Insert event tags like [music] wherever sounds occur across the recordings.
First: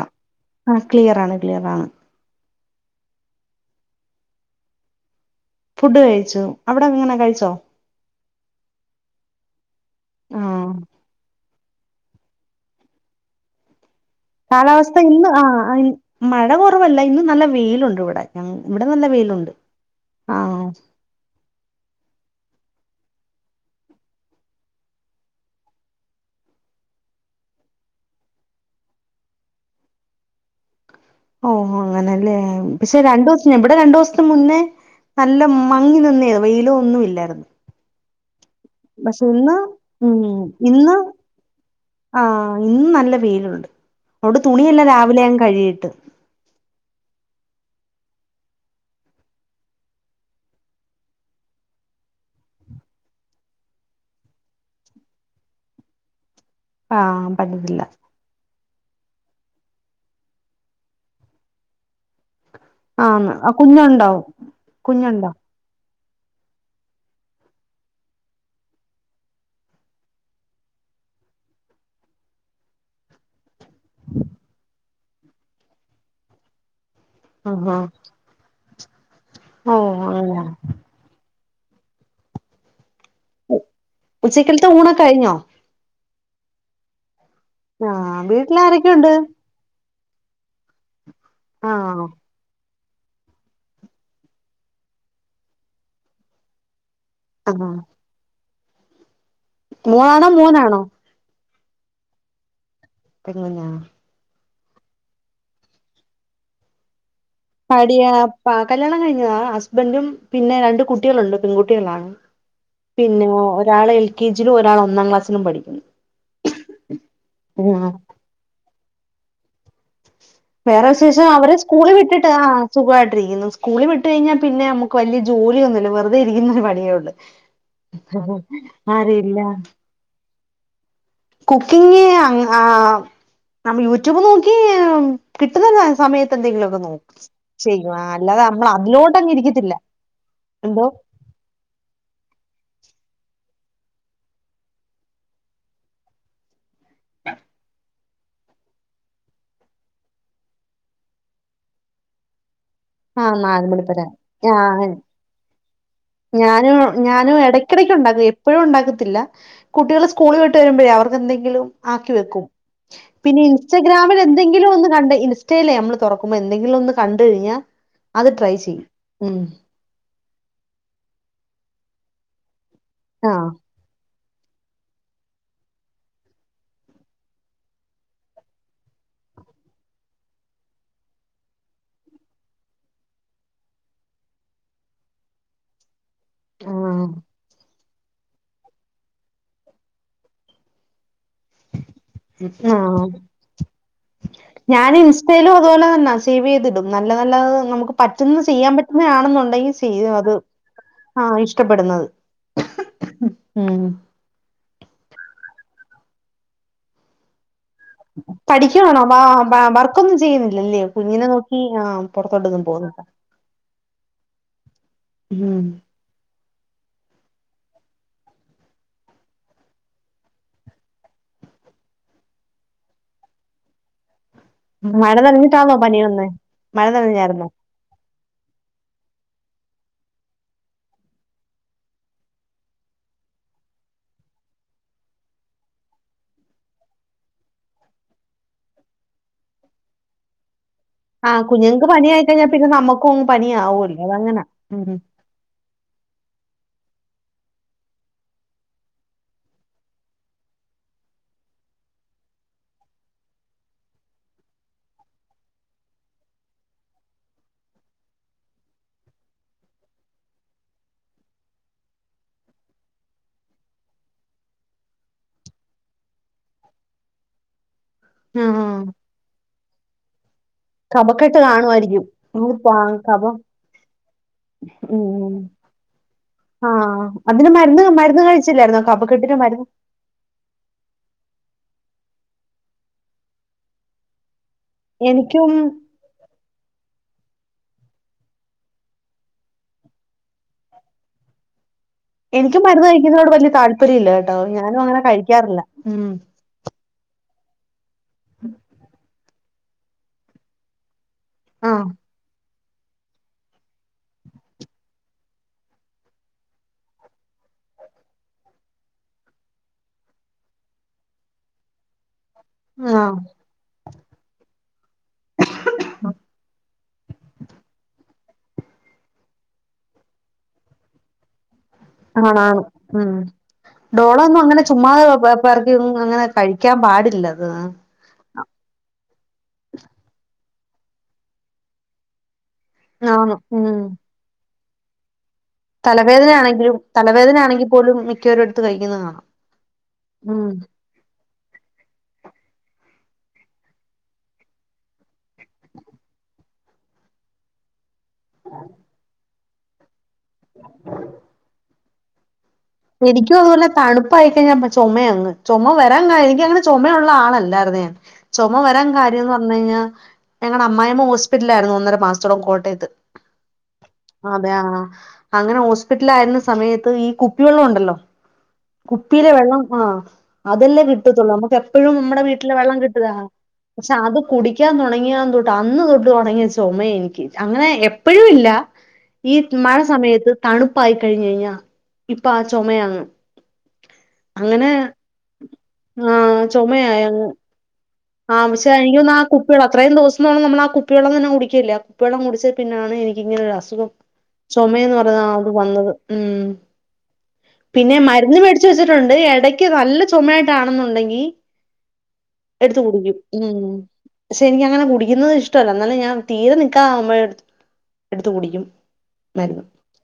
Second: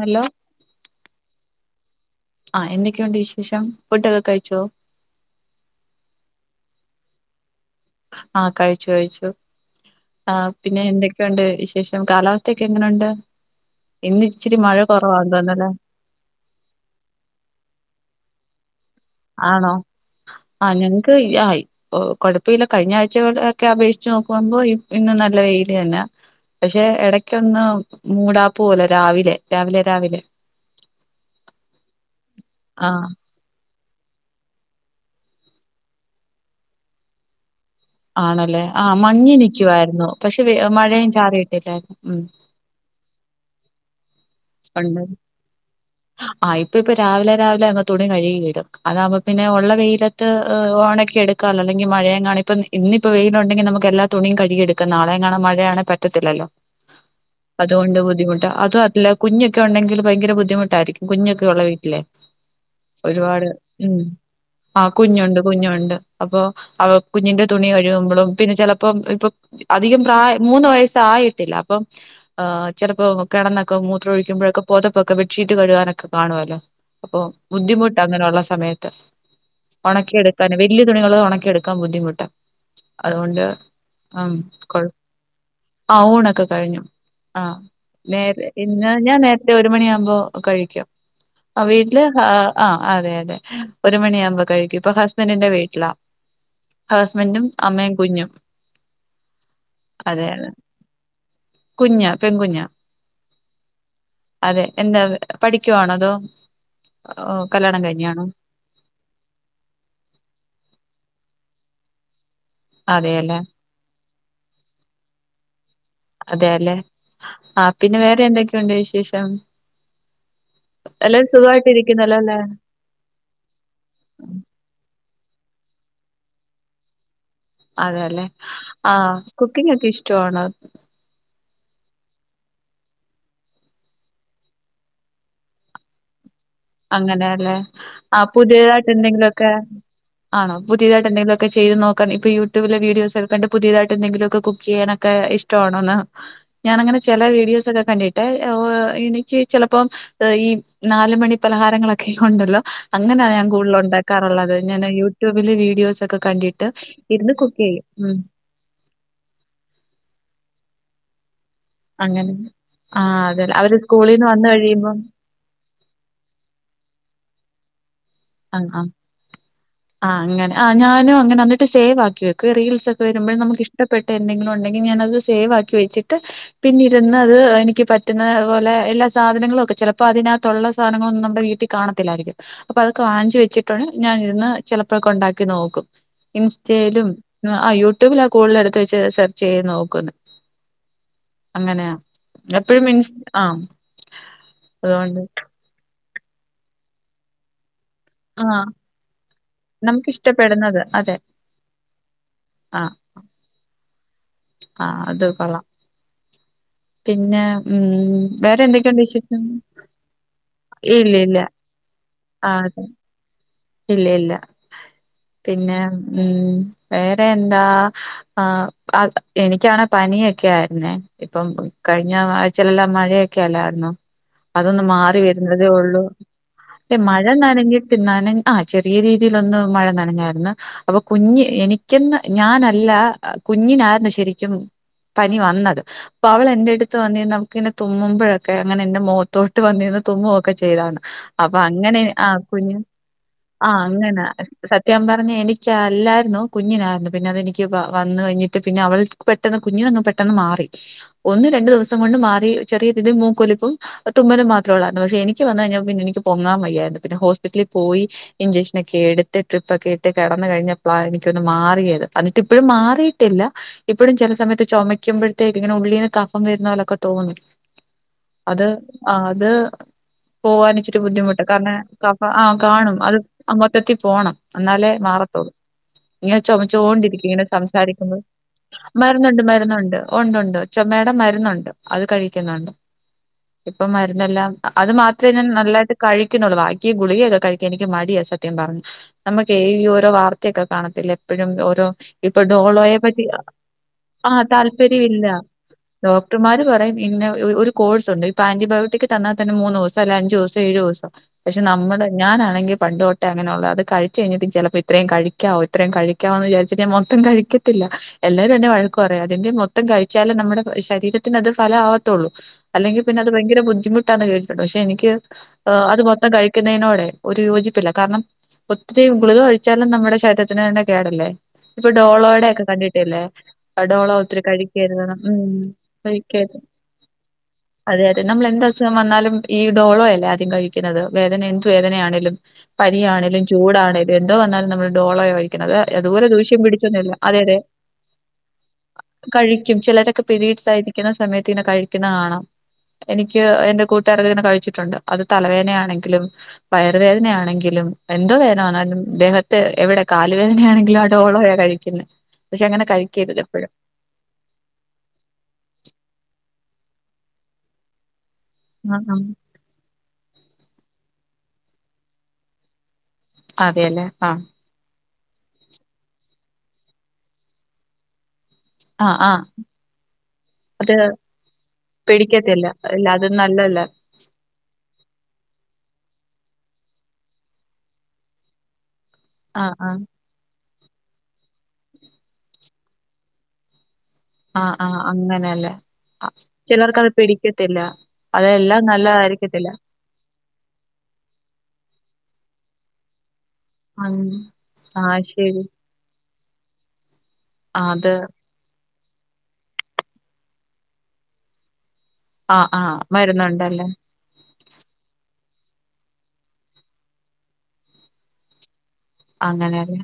ആ അ ക്ലിയർ ആണ് ക്ലിയറാണ്. ആ എന്തൊക്കെയുണ്ട് വിശേഷം ഫുടൊക്കെ കഴിച്ചോ ഫുഡ് കഴിച്ചു അവിട എങ്ങനെ കഴിച്ചോ ആഹ കഴിച്ചു കഴിച്ചു ആ പിന്നെ എന്തൊക്കെയുണ്ട് വി വിശേഷം കാലാവസ്ഥ ഒക്കെ എങ്ങനുണ്ട് ഇന്ന് ഇച്ചിരി മഴ കാലാവസ്ഥ ഇന്ന് കുറവാന്ന് തോന്നല്ലേ ആ മഴ കുറവല്ല ഇന്ന് നല്ല വെയിലുണ്ട് ഇവിടെ ഞ ഇവിടെ നല്ല വെയിലുണ്ട് ആണോ ആ ഞങ്ങക്ക് ആയി ഓ കൊഴപ്പല്ല കഴിഞ്ഞ ആഴ്ചക ഒക്കെ അപേക്ഷിച്ച് നോക്കുമ്പോ ഇന്നും നല്ല വെയിയില് തന്നെ പക്ഷെ ഇടക്കൊന്ന് മൂടാപ്പ് പോലെ രാവിലെ രാവിലെ രാവിലെ ഓ അങ്ങനെല്ലേ ആ പക്ഷെ രണ്ടുസം ഇവിടെ രണ്ടുസം മുന്നേ നല്ല മങ്ങിനിന്നേരുന്നു വെയിലോ ഒന്നും ഇല്ലായിരുന്നു ആണ ലെ ആഹ് പക്ഷെ മഞ്ഞഞ് ഇന്ന് നിൽിക്കുവായിരുന്നു ഉം പക്ഷെ ഇന്ന് മഴയും ചാറിയിട്ടില്ലായിരുന്നു ഉ അവിട് തുണിയല്ല രാവിലെ ഞാൻ കഴികിയിട്ട് ആഹ് ഇപ്പ ഇപ്പ രാവിലെ രാവിലെ അങ്ങ് തുണി കഴുകിടും അതാവുമ്പം പിന്നെ ഉള്ള വെയിലത്ത് ഓ എടുകാലോ മഴയങ്ങാനിപ്പം ഇപ്പം ഇന്നിപ്പം വെയിലുണ്ടെങ്കിൽനമുക്ക് എല്ലാ തുണിയും കഴുകെടുക്കാം നളെഎങ്ങാനും മഴയാണേൽ പറ്റതില്ലല്ലോ ആ പറ്റത്തില്ല അതുകൊണ്ട് ബുദ്ധിമുട്ട അത്ല്ല കുഞ്ഞൊക്കെ ഉണ്ടെങ്കിൽ ഭയങ്കര ബുദ്ധിമുട്ടായിരിക്കും കുഞ്ഞൊക്കെ ഉള്ള വീട്ടിലെ ആന്ന് ഒരുപാട് ആ ഉം കുഞ്ഞുണ്ടോ ആ കുഞ്ഞുണ്ടോ കുഞ്ഞുണ്ട് കുഞ്ഞുണ്ട് അപ്പൊ കുഞ്ഞിന്റെ തുണി ഒഴുകുമ്പോഴും പിന്നെ ചെിലപ്പോം ഇപ്പൊ അധികം പ്രായം മൂന്ന് വയസ് ആായിട്ടില്ല അപ്പം ചെലപ്പോ കിടന്നൊക്കെ മൂത്രം ഒഴിക്കുമ്പോഴൊക്കെ പൊതപ്പൊക്കെ ചീട്ട് കഴുകാനൊക്കെ കാണുവല്ലോ അപ്പൊ ആ ആ ബുദ്ധിമുട്ട് അങ്ങനെള്ള സമയത്ത് ഓ അങ്ങനെയ ഒണക്കിയെടുക്കാന് വല്യ തുണികള് ഒണക്കി ക്കാ ബുദ്ധിമുട്ട അതുകൊണ്ട് ഉച്ചക്കലത്തെ ഊണൊക്കെ കഴിഞ്ഞോ ക്കെ കഴിഞ്ഞു ആ നേ ആഹ് ഇന്ന് വീട്ടിലാരൊക്കെയുണ്ട് ഞാൻ നേരത്തെ ഒരു മണിയാകുമ്പോ കഴിക്കും ആ വീട്ടില് ആഹ് ഹാ ആഹ് അതെ അതെ ഒരു മണിയാകുമ്പം കഴിക്കും ഇപ്പൊ ഹസ്ബൻന്റിന്റെ വീട്ടിലാ ഹസ്ബൻന്റും അമ്മയും കുഞ്ഞും മൂവാണോ മൂന്നാണോ കുഞ്ഞ പെൺകുഞ്ഞ പെൺകുഞ്ഞാ അതെ എന്താ പഠിക്കുവാണോ അതോ ഓ, കല്യാണം പഠി കഴിഞ്ഞാണോ ആ കല്യാണം കഴിഞ്ഞതാ ഹസ്ബന്റും പിന്നെ രണ്ട് കുട്ടികളുണ്ട് പെൺകു ട്ടികളാണ് പിന്നെ അതെയല്ലേ ഒരാള് എൽ കെ ജി ലും ഒരാള് ഒന്നാം ക്ലാസ്സിലും പഠിക്കുന്നു അതെല്ലേ ആ ആഹ് പിന്നെ വേറെ എന്തൊക്കെയുണ്ട് വിശേഷം? വേറെ വിശേഷം എല്ലാരും അവരെ സുഖമായിട്ട് സ്കൂളിൽ ഇരിക്കുന്നല്ലോ വിട്ടിട്ട് അല്ലേ ആ സുഖായിട്ടിരിക്കുന്നു സ്കൂളിൽ വിട്ട് കഴിഞ്ഞാ പിന്നെ നമ്മുക്ക് വല്യ ജോലിയൊന്നുല്ല വെറുതെ ഇരിക്കുന്ന ഒരു പണിയേ ഒള്ളു അതെല്ലെ ആഹ് കുക്കിംങ് ഒക്കെ ഇഷ്ട്ടവാണോ കുക്കിംഗ് അങ്ങ് ആ നമ്മ യൂട്യൂബ് നോക്കി കിട്ടുന്ന സമയ അങ്ങനെയല്ലേ ആ നമ്മൾ പുതിയതായിട്ട് അതിലോട്ടങ്ങ് എന്തെങ്കിലൊക്കെ ഇരിക്കത്തില്ല ആണോ എന്തോ പുതിയതായിട്ട് എന്തെങ്കിലൊക്ക ചെയ്ത് നോക്കാ ഇപ്പ യൂടൂബിലെ വീഡിയോസ് ഒക്കെ കണ്ട് പുതിയതായിട്ട് എന്തെങ്കിലൊക്കെ കുക്ക് ചെയ്യാനൊക്കെ ഇഷ്ടവാണോന്ന് ഞാനങ്ങനെ ചെല വീഡിയോസ് ഒക്കെ കണ്ടിട്ട് ഓഹ് എനിക്ക് ചെലപ്പം ഈ നാലുമണി പലഹാരങ്ങളൊക്കെ ഒണ്ടല്ലോ അങ്ങനാ ആഹ് ഞാൻ നാല് കൂടുതലും മണിപ്പരെ ഉണ്ടാക്കാറുള്ളത് ഞാൻ ആഹ് യൂട്യൂബില് വീഡിയോസ് ഒക്കെ കണ്ടിട്ട് ഇരുന്ന് കുക്കി എടക്കിടക്ക് ഉണ്ടാക്കും എപ്പഴും ഉണ്ടാക്കത്തില്ല കുട്ടികള് സ്കൂള് വിട്ട് വരുമ്പഴേ അവർക്ക് എന്തെങ്കിലും ആക്കി അങ്ങനെ വെക്കും ആ പിന്നെ അതെ അവര് സ്കൂളിൽ ഇൻസ്റ്റാഗ്രാമിൽ നിന്ന് വന്ന് എന്തെങ്കിലും ഒന്ന് കഴിയുമ്പം കണ്ട ഇൻസ്റ്റയിലേ നമ്മള് തുറക്കുമ്പോ എന്തെങ്കിലും ഒന്ന് കണ്ട് കഴിഞ്ഞാൽ അത് ട്രൈ ആഹ് ചെയ്യും ആഹ് ഉം ആ അങ്ങനെ ആ ഞാനും അങ്ങനാ ന്നിട്ട് സേവ് ആക്കി വെക്കുവെ റീൽസ് സൊക്കെ വരുമ്പോ ആഹ് നമുക്ക് ഇഷ്ടപ്പെ ട്ട എന്തെങ്കിലും ഉണ്ടെങ്കി ഞാനത് സേവ് ആക്കി വെച്ചിട്ട് പിന്നീടിരുന്ന് അത് എനിക്ക് പറ്റുന്നപോലെ എല്ലാം സാധനങ്ങളൊക്കെ ചെലപ്പോ അതിനകത്തുള്ള സാധനങ്ങളൊന്നും നമ്മുടെ വീട്ടിൽ കാണത്തില്ലായിരിക്കും അപ്പൊ വാഞ്ചി വെച്ചിട്ട ഞാൻ ഇരുന്ന് ചെലപ്പോഴൊക്കെ ഉണ്ടാക്കി നോക്കും ആഹ് ഇൻസ്റ്റയിലും ആ യൂട യുട്യൂബില ആ കൂടുതൽ എടുത്ത് വെച്ച് സെർച്ച് ചെയ്ത് നോക്കുന്ന ആഹ ആഹ് ഞാൻ അതുകൊണ്ട് ഇൻസ്റ്റയിലും അതുപോലെ തന്നെ സേവ് ചെയ്തിടും നല്ല നല്ല നമുക്ക് പറ്റുന്ന ആഹ് ചെയ്യാൻ പറ്റുന്നതണെന്നുണ്ടെങ്കിൽ നമുക്ക് ചെയ്യും അത് ഇഷ്ടപ്പെടുന്നത് അതെ ആ ഇഷ്ടപ്പെടുന്നത് ഉം ആ അത് കൊള്ളാം പിന്നെ ഉം വേറെ പഠിക്ക്വാണോ എന്തൊക്കെയുണ്ട് വിശേഷം വർക്കൊന്നും ചെയ്യുന്നില്ലല്ലേ ഇല്ല കുഞ്ഞിനെ ഇല്ല നോക്കി ആ ആ പുറത്തോട്ടൊന്നും അതെ പോകുന്നില്ല ഇല്ല ഇല്ല ഉം പിന്നെ ഉം വേറെ എന്താ എനിക്കണേ പനിയൊക്കെ ആയിരുന്നേ ഇപ്പം കഴിഞ്ഞ ആഴ്ചഴിലെല്ലാം മഴയൊക്കെ അല്ലായിരുന്നു അതൊന്ന് മഴ മാറി വരുന്നതേ നനഞ്ഞിട്ടാണോ പനി ഉള്ളൂ വന്നേ മഴ നനഞ്ഞായിരുന്നോ നനഞ്ഞിട്ട് നനഞ്ഞി ചെറിയ രീതിയിലൊന്നു മഴ നനഞായിരുന്നു അപ്പൊ കുഞ് എനിക്ക ഞാനല്ല കുഞ്ഞി ആരുന്നു ശെരിക്കും പനി വന്നത് അപ്പൊ അവൾ എന്റെ അടുത്ത് വന്നി നമുക്ക് ഇങ്ങനെ തുമ്മുമ്പോഴൊക്കെ അങ്ങനെ എന്റെ മുഖത്തോട്ട് വന്നി തുമ്മൊക്കെ ചെയ്താണ് ആഹ് അപ്പൊ കുഞ്ഞുങ്ങൾക്ക് അങ്ങനെ പനിയായി ആ കഴിഞ്ഞാൽ പിന്നെ കുഞ്ഞു നമ്മുക്കും പനി ആഹ ആവുമല്ലോ അങ്ങനാ അതങ്ങനാ ഉം സത്യം പറഞ്ഞ എനിക്ക അല്ല രുന്നു കുഞ്ഞിനായിരുന്നു പിന്നെതെനിക്ക് വന്ന കഴിഞ്ഞിട്ട് പിന്നെ അവൾക്ക് പെട്ടെന്ന് കുഞ്ഞിനങ്ങ് പെട്ടെന്ന് മാറി ഒന്നും രണ്ടു ദിവസം കൊണ്ട് മാറി ചെറിയ രീതിൽ മൂക്കൊലിപ്പും തുമ്മലും മാത്രേ ഉള്ളായിരുന്നു പക്ഷെ എനിക്ക് വന്നു കഴിഞ്ഞാൽ പിന്ന എനിക്ക് പൊങ്ങാൻ വയായിരുന്നു പിന്നെ ഹോസ്പിറ്റലിൽ പോയി ഇഞ്ചെക്ഷന ഒക്കെ എടുത്ത് ട്രിപ്പ് ഒക്കെ ഇട്ട് കിടന്നു കഴിഞ്ഞപ്പോളാണ് എനിക്കൊന്ന് മാറിയത് എന്നിട്ട് ഇപ്പോഴും മാറി ട്ടില്ല ഇപ്പോഴും ചില സമയത്ത് ചുമക്കുമ്പോഴത്തേക്ക് ഇങ്ങനെ ഉള്ളീന്ന് കഫം വരുന്ന പോലൊക്കെ തോന്നും ആഹ് അത് ആ അത് പോകൻ ഇച്ചിരി കഫക്കെട്ട് ബുദ്ധിമുട്ട് കാരണം കാണുമായിരിക്കും കഫം ആ അത് പാ കാണും അത് കഫം അമ്പത്തെത്തി പോണം എന്നാലേ ഉം മാറത്തോള്ളൂ ഇങ്ങനെ ആഹ് ചുമച്ചോണ്ടിരിക്ക ഇങ്ങനെ അതിന് മരുന്ന് സംസാരിക്കുമ്പോ മരുന്ന് കഴിച്ചില്ലായിരുന്നോ കഫക്കെട്ടിന് മരുന്നുണ്ട് മരുന്ന് മരുന്നുണ്ട് ഉണ്ടണ്ട് മ്മേടെ മരുന്നുണ്ട് അത് കഴിക്കുന്നുണ്ട് ഇപ്പൊ മരുന്നെല്ലാം അത് മാത്രമേ ഞാൻ എനിക്കും നല്ലായിട്ട് കഴിക്കുന്നുള്ളു ബാക്കിയ ഗുളികൊക്കെ എനിക്ക് മടിയാണ് സത്യം പറഞ്ഞ നമുക്ക് ഈ ഓരോ വാർത്തയൊക്കെ കാണത്തില്ലെ എപ്പോഴും ഓരോ ഇപ്പൊ എനിക്കും മരുന്ന് ഡോളോയെ പറ്റി കഴിക്കുന്നതിനോട് വലിയ താല്പര്യം ഇല്ല ആ കേട്ടോ ഞാനും അങ്ങനെ താല്പര്യമില്ല കഴിക്കാറില്ല ഉം ഡോക്ടർമാര് പറയ പിന്നെ ഒരു കോഴ്സ് ഉണ്ട് ഇപ്പ ആന്റിബയോട്ടിക്ക് തന്നാൽ തന്നെ മൂന്ന് ദിവസം അല്ല അഞ്ചു ദിവസം ഏഴു ദിവസോ പക്ഷെ ആഹ് നമ്മള് ഞാനാ ങ്കിൽ പണ്ട്തൊട്ടെ അങ്ങനെയുള്ളത് അത് കഴിച്ച കഴിഞ്ഞിട്ട് ചിലപ്പോ ഇത്രയും കഴിക്കാവോ ഇത്രയും കഴിക്കാവോ ന്ന് വിചാരിച്ചിട്ട് മൊത്തം കഴിക്കു എല്ലരും എന്നെ വഴക്ക് പറയും അതിന്റെ മൊത്തം കഴിച്ചാലെ നമ്മുടെ ശരീരത്തിന്അതു ഫല ത്തള്ളു അല്ലെങ്കിൽ ആഹ് പിന്നെ അത് ഭയങ്കര ബുദ്ധിമുട്ടാന്ന് കേട്ടിട്ടുണ്ട് പക്ഷെ എനിക്ക് അത് മൊത്തം കഴിക്കുന്നതിനോടെ ഒരു യോജിപ്പില്ല കാരണം ഒത്തിരി ഗുളിക കഴിച്ചാലും നമ്മുടെ ശരീരത്തിന് തന്നെ കേടല്ലേ ഇപ്പൊ ഡോളോയുടെ ആണാണ് ഒക്കെ ഉം കണ്ടിട്ടല്ലേ ഡോളോ ഒത്തിരി ഡോളൊന്നും അങ്ങനെ കഴിക്കരുതു ചുമ്മാതെ ഉം പെറക്കി ഒന്നും അങ്ങനെ കഴിക്കര്ത് കഴിക്കാൻ പാടില്ലത് അതെ അതെ നമ്മൾ എ അസുഖം വന്നാലും ഈ ഡോളോ അല്ലേ ആദ്യം കഴിക്കും ക്കന്നത് വേദന എന്ത് വേദനയാണെലും ആന്ന് ഉം പനിയാണേലുംചൂടാണേലും എന്തോ വന്നാലും നമ്മള് ഡോളയ കഴി അതുപോലെ തലവേദന ദൂഷ്യം ആണെങ്കിലും പിടിച്ചൊന്നില്ല തലവേദന അതെ അതെ ആണെങ്കിൽ പോലും മിക്കവരും എടുത്ത് കഴിക്കുന്നത് കാണാം കഴിക്കും ചിലരൊക്കെ പെരി ഉം ട്സായിരിക്കുന്ന സമയത്ത് കഴിക്കുന്ന കാണാം എനിക്ക് എന്റെ കൂട്ടുകാര ഇങ്ങനെ കഴിച്ചിട്ടുണ്ട് അത് തലവേദനയാണെങ്കിലും വയ വേദനയാണെങ്കിലും എന്തോ വേദന വന്നാലും ദേഹത്ത് എവിടെ കാല് വേദനയാണെങ്കിലും ആ ടെളോയാ കഴിക്കുന്നത് എനിക്കും അതുപോലെ തണുപ്പായി കഴിഞ്ഞാ ചുമ അങ് ചുമ വരാൻ എനിക്കങ്ങനെ ചുമയുള്ള ആളല്ലാഴിരുന്ന് ഞാൻ ചുമ വരാൻ ആ ആ കാര്യന്ന് പറഞ്ഞു കഴിഞ്ഞാൽ ഞങ്ങളുടെ അമ്മായിമ്മ ഹോസ്പിറ്റല ആയിരുന്നു ഒന്നര മാസത്തോളം കോട്ടയത്ത് അതെല്ലേ ആ അതെ അങ്ങനെ ഹോസ്പിറ്റലിൽ ആയിരുന്ന സമയത്ത് ഈ കുപ്പിവെള്ളം ഉണ്ടല്ലോ ആ കുപ്പിയിലെ ആ വെള്ളം ആഹ് അതല്ലേ അത് കിട്ടത്തുള്ളൂ നമുക്ക് എപ്പോഴും നമ്മടെ വീട്ടിലെ പിടിക്കത്തില്ല വെള്ളം ഇല്ല അത് കിട്ടുകാണോ നല്ലല്ല പക്ഷെ അത് കുടിക്കാൻ തുടങ്ങിയാതെന്ന് തൊട്ട് അന്ന് തൊട്ട് തുടങ്ങിയ ചുമ എനിക്ക് അങ്ങനെ എപ്പഴും ഇല്ല ഈ ആഹ് മഴ ആഹ് സമയത്ത് തണുപ്പായിക്കഴിഞ്ഞു കഴിഞ്ഞാ ഇപ്പാ ആ ചുമയാണ് അങ്ങനെ ആഹ് ആഹ് അങ്ങനെയല്ലേ ആഹ് ചിലർക്കത് ചുമയായങ്ങ് പിടിക്കത്തില്ല ആ പക്ഷെ അതെല്ലാം എനിക്കു തോന്നുന്നു ആ കുപ്പിവെള്ളം നല്ലതായിരിക്കത്തില്ല അത്രയും ദിവസ നമ്മള് ആ കുപ്പിവെള്ളം തന്നെ കുടിക്കില്ലേ ആ കുപ്പിവെള്ളം കുടിച്ച പിന്നാണ് എനിക്കിങ്ങനെ ഒരു അസുഖം ഉം ചുമന്ന് പറഞ്ഞ ആഹ് അത് ശരി വന്നത് ഉ ആ, പിന്നെ അത് മരുന്ന് മേടിച്ച് വെച്ചിട്ടുണ്ട് ഇടക്ക് നല്ല ചുമയായിട്ടാണെന്നുണ്ടെങ്കി ആഹ് എടുത്ത് ആഹ് കുടിക്കും ഉ മരുന്നുണ്ടല്ലേ പക്ഷെ എനിക്കങ്ങനെ കുടിക്കുന്നത് ഇ ഷ്ടല്ല എന്നാല് ഞാൻ തീരെ നിക്കാനാവുമ്പോ എടുത്ത് കുടിക്കും മരുന്ന് അങ്ങനെയല്ലേ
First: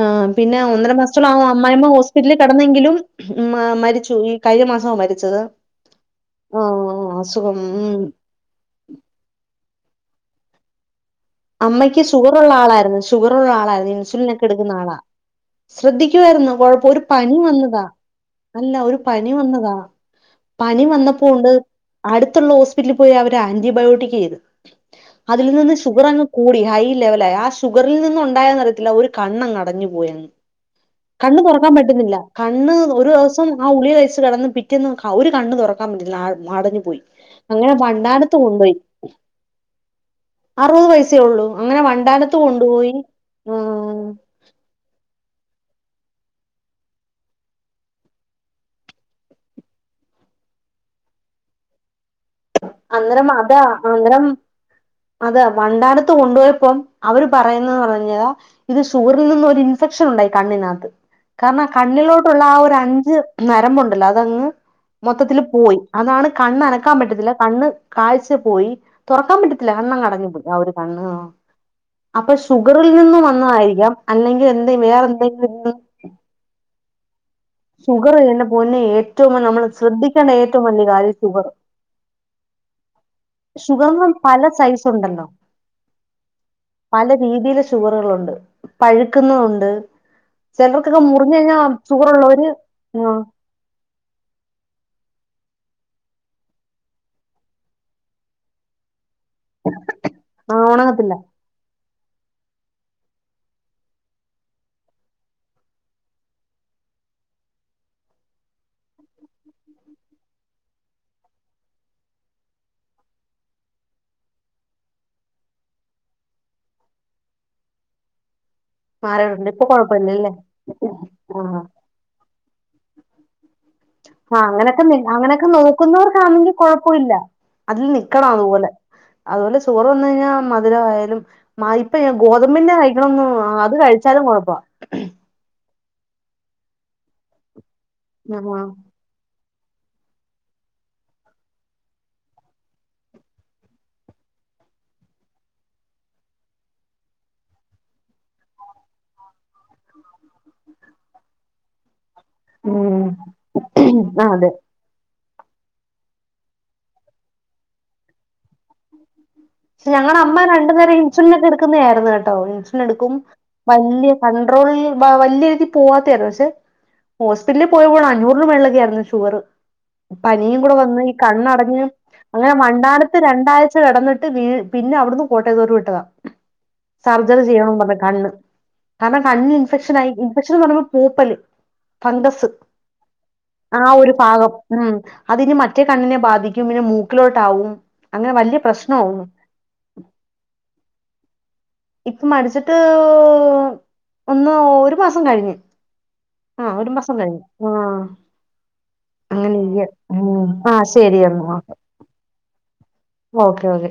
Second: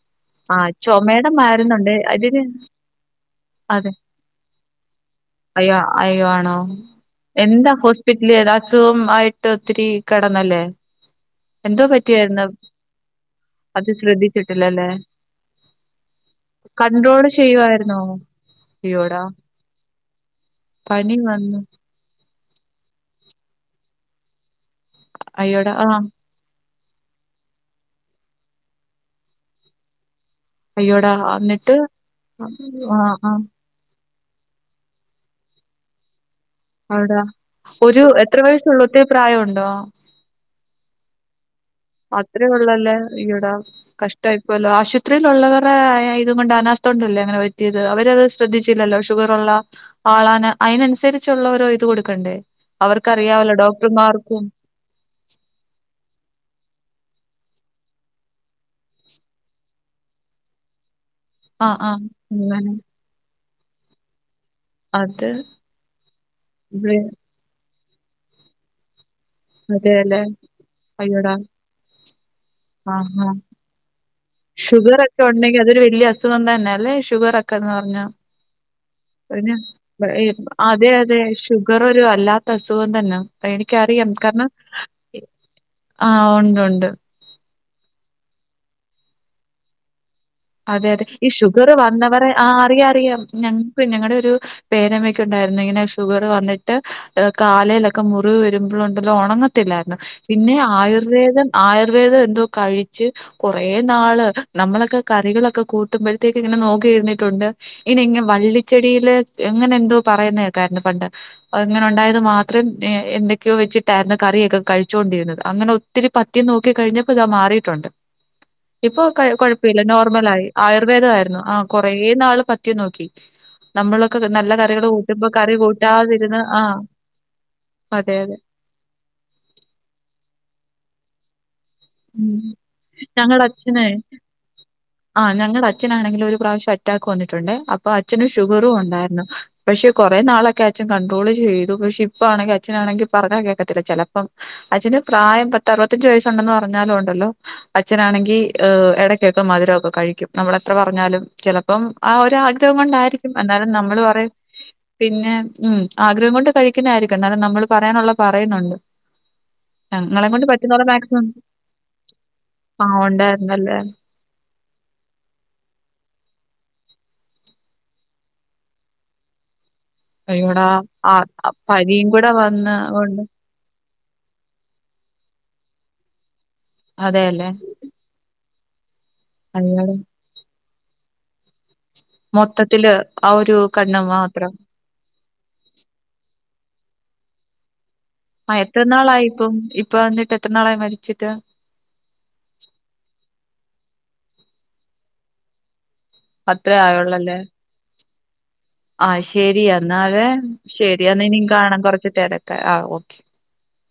ആ പിന്നെ ആഹ് ഒന്നര മാസത്തോളം ചുമയുടെ ആ അമ്മായിയമ്മ മരുന്നുണ്ട് ഹോസ്പിറ്റലിൽ അതിന് കിടന്നെങ്കിലും ഉം അതെ മരിച്ചു ഈ കഴിഞ്ഞ മാസ മരിച്ചത് അയ്യോ അയ്യോ ആണോ ആഹ് എന്താ ഹോസ്പിറ്റലുകാര് അസുഖം ആയിട്ട് ഒത്തിരി കിടന്നല്ലേ എന്തോ അമ്മയ്ക്ക് പറ്റിയായിരുന്നു ഷുഗറുള്ള ആളായിരുന്നു ഷുഗറുള്ള അത് ആളായിരുന്നു ഇൻസുലിൻ ഒക്കെ എടുക്കുന്ന ശ്രദ്ധിച്ചിട്ടില്ലല്ലേ ആളാ ശ്രദ്ധിക്കുവായിരുന്നു കൊഴപ്പം ഒരു കൺട്രോള് പനി വന്നതാ ചെയ്യുവായിരുന്നോ അല്ല ഒരു അയ്യോടാ പനി വന്നതാ പനി വന്നപ്പോണ്ട് അടുത്തുള്ള പോയി അവര് ആന്റിബയോട്ടിക് ചെയ്ത് അതിൽ അയ്യോടാ നിന്ന് ആഹ് ഷുഗർ അങ്ങ് ടി ഹൈ ലെവലായി ആ ഷുഗറിൽ നിന്ന് ഉണ്ടായെന്നു അറിയത്തില്ല ഒരു കണ്ണങ്ങ് അടഞ്ഞു പോയി അയ്യോടാ കണ്ണ് തുറക്കാൻ എന്നിട്ട് പറ്റുന്നില്ല കണ്ണ് ഒരു ആഹ് ആഹ് ദിവസം ആ ഗുളിക കഴിച്ചു കിടന്ന് പിറ്റന്ന ഒരു കണ്ണ് തുറക്കാൻ പറ്റില്ല ആ അടഞ്ഞു പോയി അവിടാ അങ്ങനെ ഒരു വണ്ടാനത്ത് എത്ര കൊണ്ട് പോയി വയസ്സുള്ളൂ ഒത്തിരി പ്രായമുണ്ടോ അറുപത് വയസ്സ് അത്രേ ഉള്ളല്ലേ അയ്യോടാ ഉം കഷ്ടമായിപ്പോല്ലോ ആശുപത്രിൽ ഉള്ളത അത്ര ഇത് കൊണ്ട് അനാസ്ഥ ഉണ്ടല്ലേ അങ്ങനെ പറ്റിയത് അവരത് ശ്രദ്ധിച്ചില്ലല്ലോ ഷുഗറുള്ള ആളാണ് അതിനനുസരിച്ചുള്ളരോ ഇത് കൊടുക്ക അന്നേരം അതാ അന്നേരം ഡോക്ടർമാർക്കും അതാ വണ്ടാനത്ത് കൊണ്ടുപോയപ്പം അവര് പറയുന്നതന്ന് പറഞ്ഞ് കഴിഞ്ഞാ ഇത് ഷുഗറിൽ നിന്നൊരു ഇൻഫെക്ഷൻ ഉണ്ടായി കണ്ണിനകത്ത് ആ കാരണം ആ കണ്ണിലോട്ടുള്ള ആ അങ്ങനെ ഒരു അഞ്ച് നരമ്പുണ്ടല്ലോ അതങ്ങ് അത് മൊത്തത്തിൽ പോയി അതാണ് ഇത് കണ്ണനക്കാൻ പറ്റത്തില്ല കണ്ണ് കാഴ്ച പോയി തൊറക്കാൻ പറ്റത്തില്ല കണ്ണങ്ങ് അതെല്ലേ അടഞ്ഞു പോയി ആ ഒരു കണ്ണ് അയ്യോടാ അപ്പൊ ഷുഗറിൽ ആ നിന്നും ആ വന്നതായിരിക്കാം അല്ലെങ്കിൽ എന്തെ വേറെ ഷുഗറൊക്കെ എന്തെങ്കി ഉണ്ടെങ്കി [unintelligible] ന്ന് പറഞ്ഞ ഏറ്റവും നമ്മൾ [unintelligible] ശ്രദ്ധിക്കേണ്ട ഏറ്റവും വലിയ അതെ കാര്യം അതെ ഷുഗർ ഒരു വല്ലാ ത്തസുഖം തന്ന പ്പ ഷുഗറിന് എനിക്കറിയാം പല കാരണം സൈസ് ഉണ്ടല്ലോ ആഹ് ഒണ്ടൊണ്ട് ഷുഗറുകൾ ഒണ്ട് പഴുക്കുന്നത് ഒണ്ട് അതെ ചിലർക്കൊക്കെ അതെ. ഈ മുറിഞ്ഞു കഴിഞ്ഞാ ഷുഗറ് ഷുഗർ വന്നവരെ ഉള്ളവർ ആ അറിയാം അറിയാം ഞങ്ങക്ക് ഞങ്ങടെ ഒരു പേരമ്മയ്ക്ക് ഉണ്ടായിരുന്നു ഇങ്ങനെ ഷുഗർ വന്നിട്ട് കാലെലൊക്കെ മുറിവ് വരുമ്പളൊ ഒണങ്ങത്തില്ലായിരുന്നു ആ പിന്നെ ഉണങ്ങത്തില്ല ആയുർവേദം ആയു ർവേദം എന്തോ കഴിച്ച് കുറെ നാള് നമ്മളൊക്കെ കറികളൊക്കെ കൂട്ടുമ്പോഴത്തേക്ക് ഇങ്ങനെ നോക്കിയിരുന്നിട്ടുണ്ട് ഇനി ഇങ്ങ വള്ളിച്ചെടിയില് അങ്ങനെന്തോ പറയുന്നത് കേക്കായിരുന്നു പണ്ട് അ ഇങ്ങനെ ഉണ്ടായത് മാത്രം എന്തൊക്കെയോ വെച്ചിട്ടായിരുന്നു കറിയൊക്കെ കഴിച്ചോ ണ്ടിരുന്നത് അങ്ങനെ ഒത്തിരി പത്യം നോക്കി കഴിഞ്ഞപ്പോ ദാ മാറിട്ടുണ്ട് ഇപ്പൊക്കെ മാറിയിട്ടുണ്ട് ഇപ്പൊ കൊഴപ്പമില്ല നോർമല് കൊഴപ്പമില്ലല്ലേ ആയി ആയുർവേദ ആയിരുന്നു ആ കൊറേനാള് പത്യം നോക്കി നമ്മളൊക്കെ ആ നല്ല അങ്ങനെയൊക്കെ കറികള് കൂട്ടുമ്പോ അങ്ങനെയൊക്കെ കറി കൂട്ടാതിരുന്ന് നോക്കുന്നവർക്കാന്നെങ്കി ആ കൊഴപ്പവില്ല അതിൽ അതെ നിക്കണം അതെ. അതുപോലെ അതുപോലെ ചോറ് തിന്നു കഴിഞ്ഞാ മധുരം ആയാലും ഇപ്പൊ ഉ ഗോതമ്പിന്റെ കഴിക്കണംന്ന് ഞങ്ങടെ അത് അച്ഛനെ കഴിച്ചാലും കുഴപ്പാ ആ ഞങ്ങടഛ ച്ഛനാണെങ്കില് ഒരു പ്രാവശ്യം അറ്റാക്ക് വന്നിട്ടുണ്ടെ അപ്പൊ അച്ഛനു ഷുഗറും ഒണ്ടായിരുന്നു പക്ഷെ കൊറെ നാളൊക്കെ അച്ഛൻ കണ്ടട്രോള് ചെയ്തു പക്ഷെ ഇപ്പോ ആണെങ്കി അച്ഛനാണെങ്കിൽ പറഞ്ഞാ കേക്കത്തില്ല ചെലപ്പം അഛന് പ്രായം പത്തറുപത്തഞ്ച് വയസുണ്ടെന്ന് പ റഞ്ഞാലു ഒണ്ടല്ലോ അച്ഛനാണെങ്കി എടക്കൊക്കെ മധുരൊക്കെ കഴിക്കും നമ്മളെത്ര പറഞ്ഞാലും ചെലപ്പം ആ ഒരാഗ്രഹം ഉം കൊണ്ടായിരിക്കും എന്നാലും നമ്മള് പറയും അതെ പിന്നെ ഇം ആഗ്രഹം കൊണ്ട് കഴിക്കുന്നായിരിക്കും എന്നാലും നമ്മള് പറയാനൊള്ള പറയുന്നുണ്ട് പക്ഷെ ഞങ്ങടെ ഞങ്ങളെ അമ്മ കൊണ്ട് രണ്ടു പറ്റുന്നോളം നേരം മാക്സിമം ഇൻസുലിനൊക്കെ എടു ക്കുന്നായിരുന്നു കേട്ടോ ഇൻസുലിൻ ആ എടുക്കും ഉണ്ടായിരുന്നല്ലേ വല്ല്യ കണ്ട്രോൾ വലിയ രീതിൽ പോവാത്താരുന്നു പക്ഷെ ഹോസ്പിറ്റലിൽ [unintelligible] അഞ്ഞൂറിന് മേളിലൊക്കെയായിരുന്നു ഷുഗറ് പനിയും അയ്യോടാ കുടെ വന്ന് ഈ ആ കണ്ണടഞ്ഞ് പനിയും കൂടെ അങ്ങനെ വന്ന് വണ്ടാനത്ത് കൊണ്ട് രണ്ടാഴ് ച്ച കെടന്നിട്ട് വീ പിന്നെ അവിടുന്ന് കോട്ടയത്തോട്ട് വിട്ടതാ സർജറി അതെല്ലേ ചെയ്യണംന്ന് പറഞ്ഞ് കണ്ണ് കാരണം കണ്ണിന് അയ്യോടാ ഇൻഫെക്ഷൻ ആയി ഇൻഫെക്ഷൻന്ന് പറയുമ്പോ പൂപ്പല് ഫംഗസ് മൊത്തത്തില് ആ ഒരു ആ കണ്ണ് ഒരു മാത്രം ഭാഗം ഇം അതിന് മറ്റേ കണ്ണിനെ ബാധിക്കും പിന്നെ മൂ ക്കിലോട്ടാവും അങ്ങനെ വല്യ പ്രശ് ത്രനാളായി ഇപ്പം ഇപ്പ എന്നിട്ട് എത്രനാളായി മരിച്ചിട്ട് ഇപ്പ മരിച്ചിട്ട് ഒന്ന് ഒരു മാസം കഴിഞ്ഞ് ആ ഒരു മാസം കഴിഞ്ഞ് ആഹ് ആഹ് ശെരി എന്നാലെ ആ ശരി എന്നാ ഇനി ശരിയെന്നാ കാണാം കൊറച്ച് തെരക്ക ഓക്കെ ഓക്കെ